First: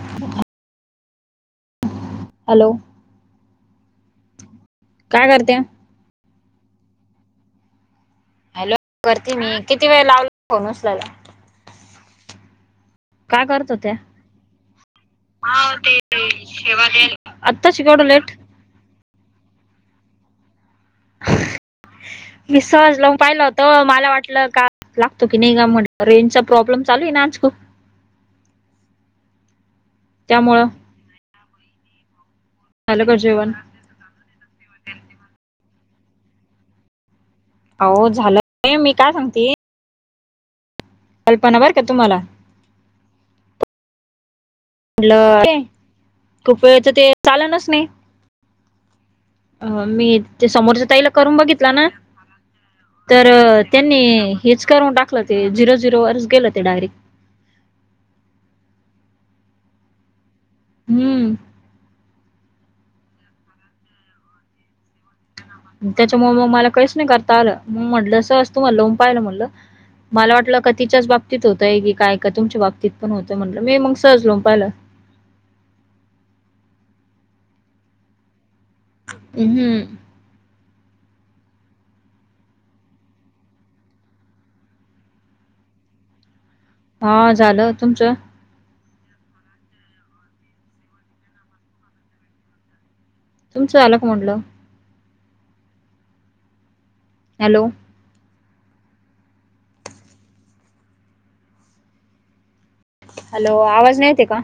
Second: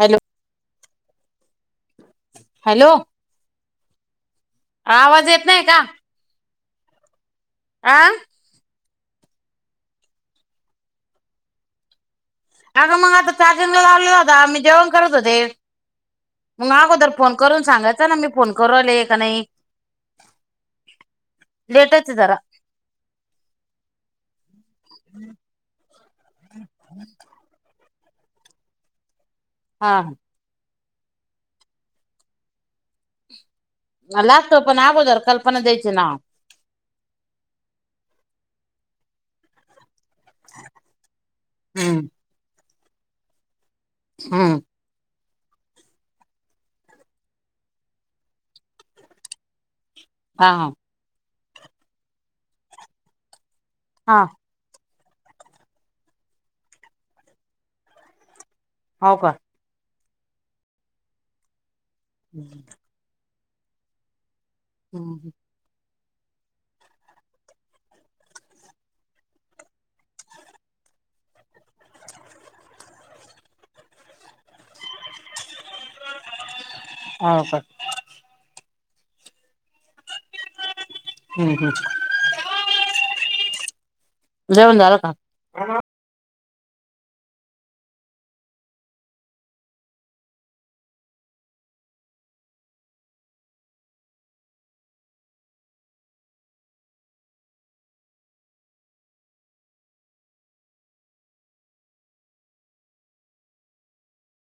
Hello. Hello. काय आवाज येत करते नाही का? आं. हॅलो करते मी किती वेळ लावला फोन उचलायला. अगं मग आता काय करत चार्जिग होत्या चालावलेला होता मी जेवण करत होते. मग अगोदर फोन करून आत्ताच केवढं सांगायचां ना मी लेट फोन करवले का नाही लेटच हेचं जरा मी सहज लावून पाहिलं होत, मला वाटलं का लागतो की नाही का म्हण रेंजचा प्रॉब्लेम चालू आहे ना आज खूप हां. त्यामुळं. झालं का जेवण. लागतो पण आगोदर कल्पना द्यायची ना. अहो झालं मी काय म्हणती. कल्पना बरं का हम्म तुम्हाला. हं. म्हटलं ते खूप वेळच ते चालनच नाही. अ मी ते हा समोरच्या ताईला करून बघितला ना, तर त्यांनी हा हेच करून टाकलं ते झिरो झिरोवर गेलं ते डायरेक्ट. हो का. हम्म. हम्. हम् ह. त्याच्यामुळे मग मला काहीच नाही आलं करता मग म्हटलं तुम्हाला लावून पाहू म्हटलं. मला वाटलं का तिच्याच बाबतीत होतंय की काय, का तुमच्या बाबतीत पण होतं म्हटलं मी मग सहज लावून पाहिलं. हो का. हम्म. हम्म हम् जेवण झालं का? हा झालं तुमचं. तुमचं आलं का म्हणटलं. हॅलो. हॅलो आवाज नाही येते का.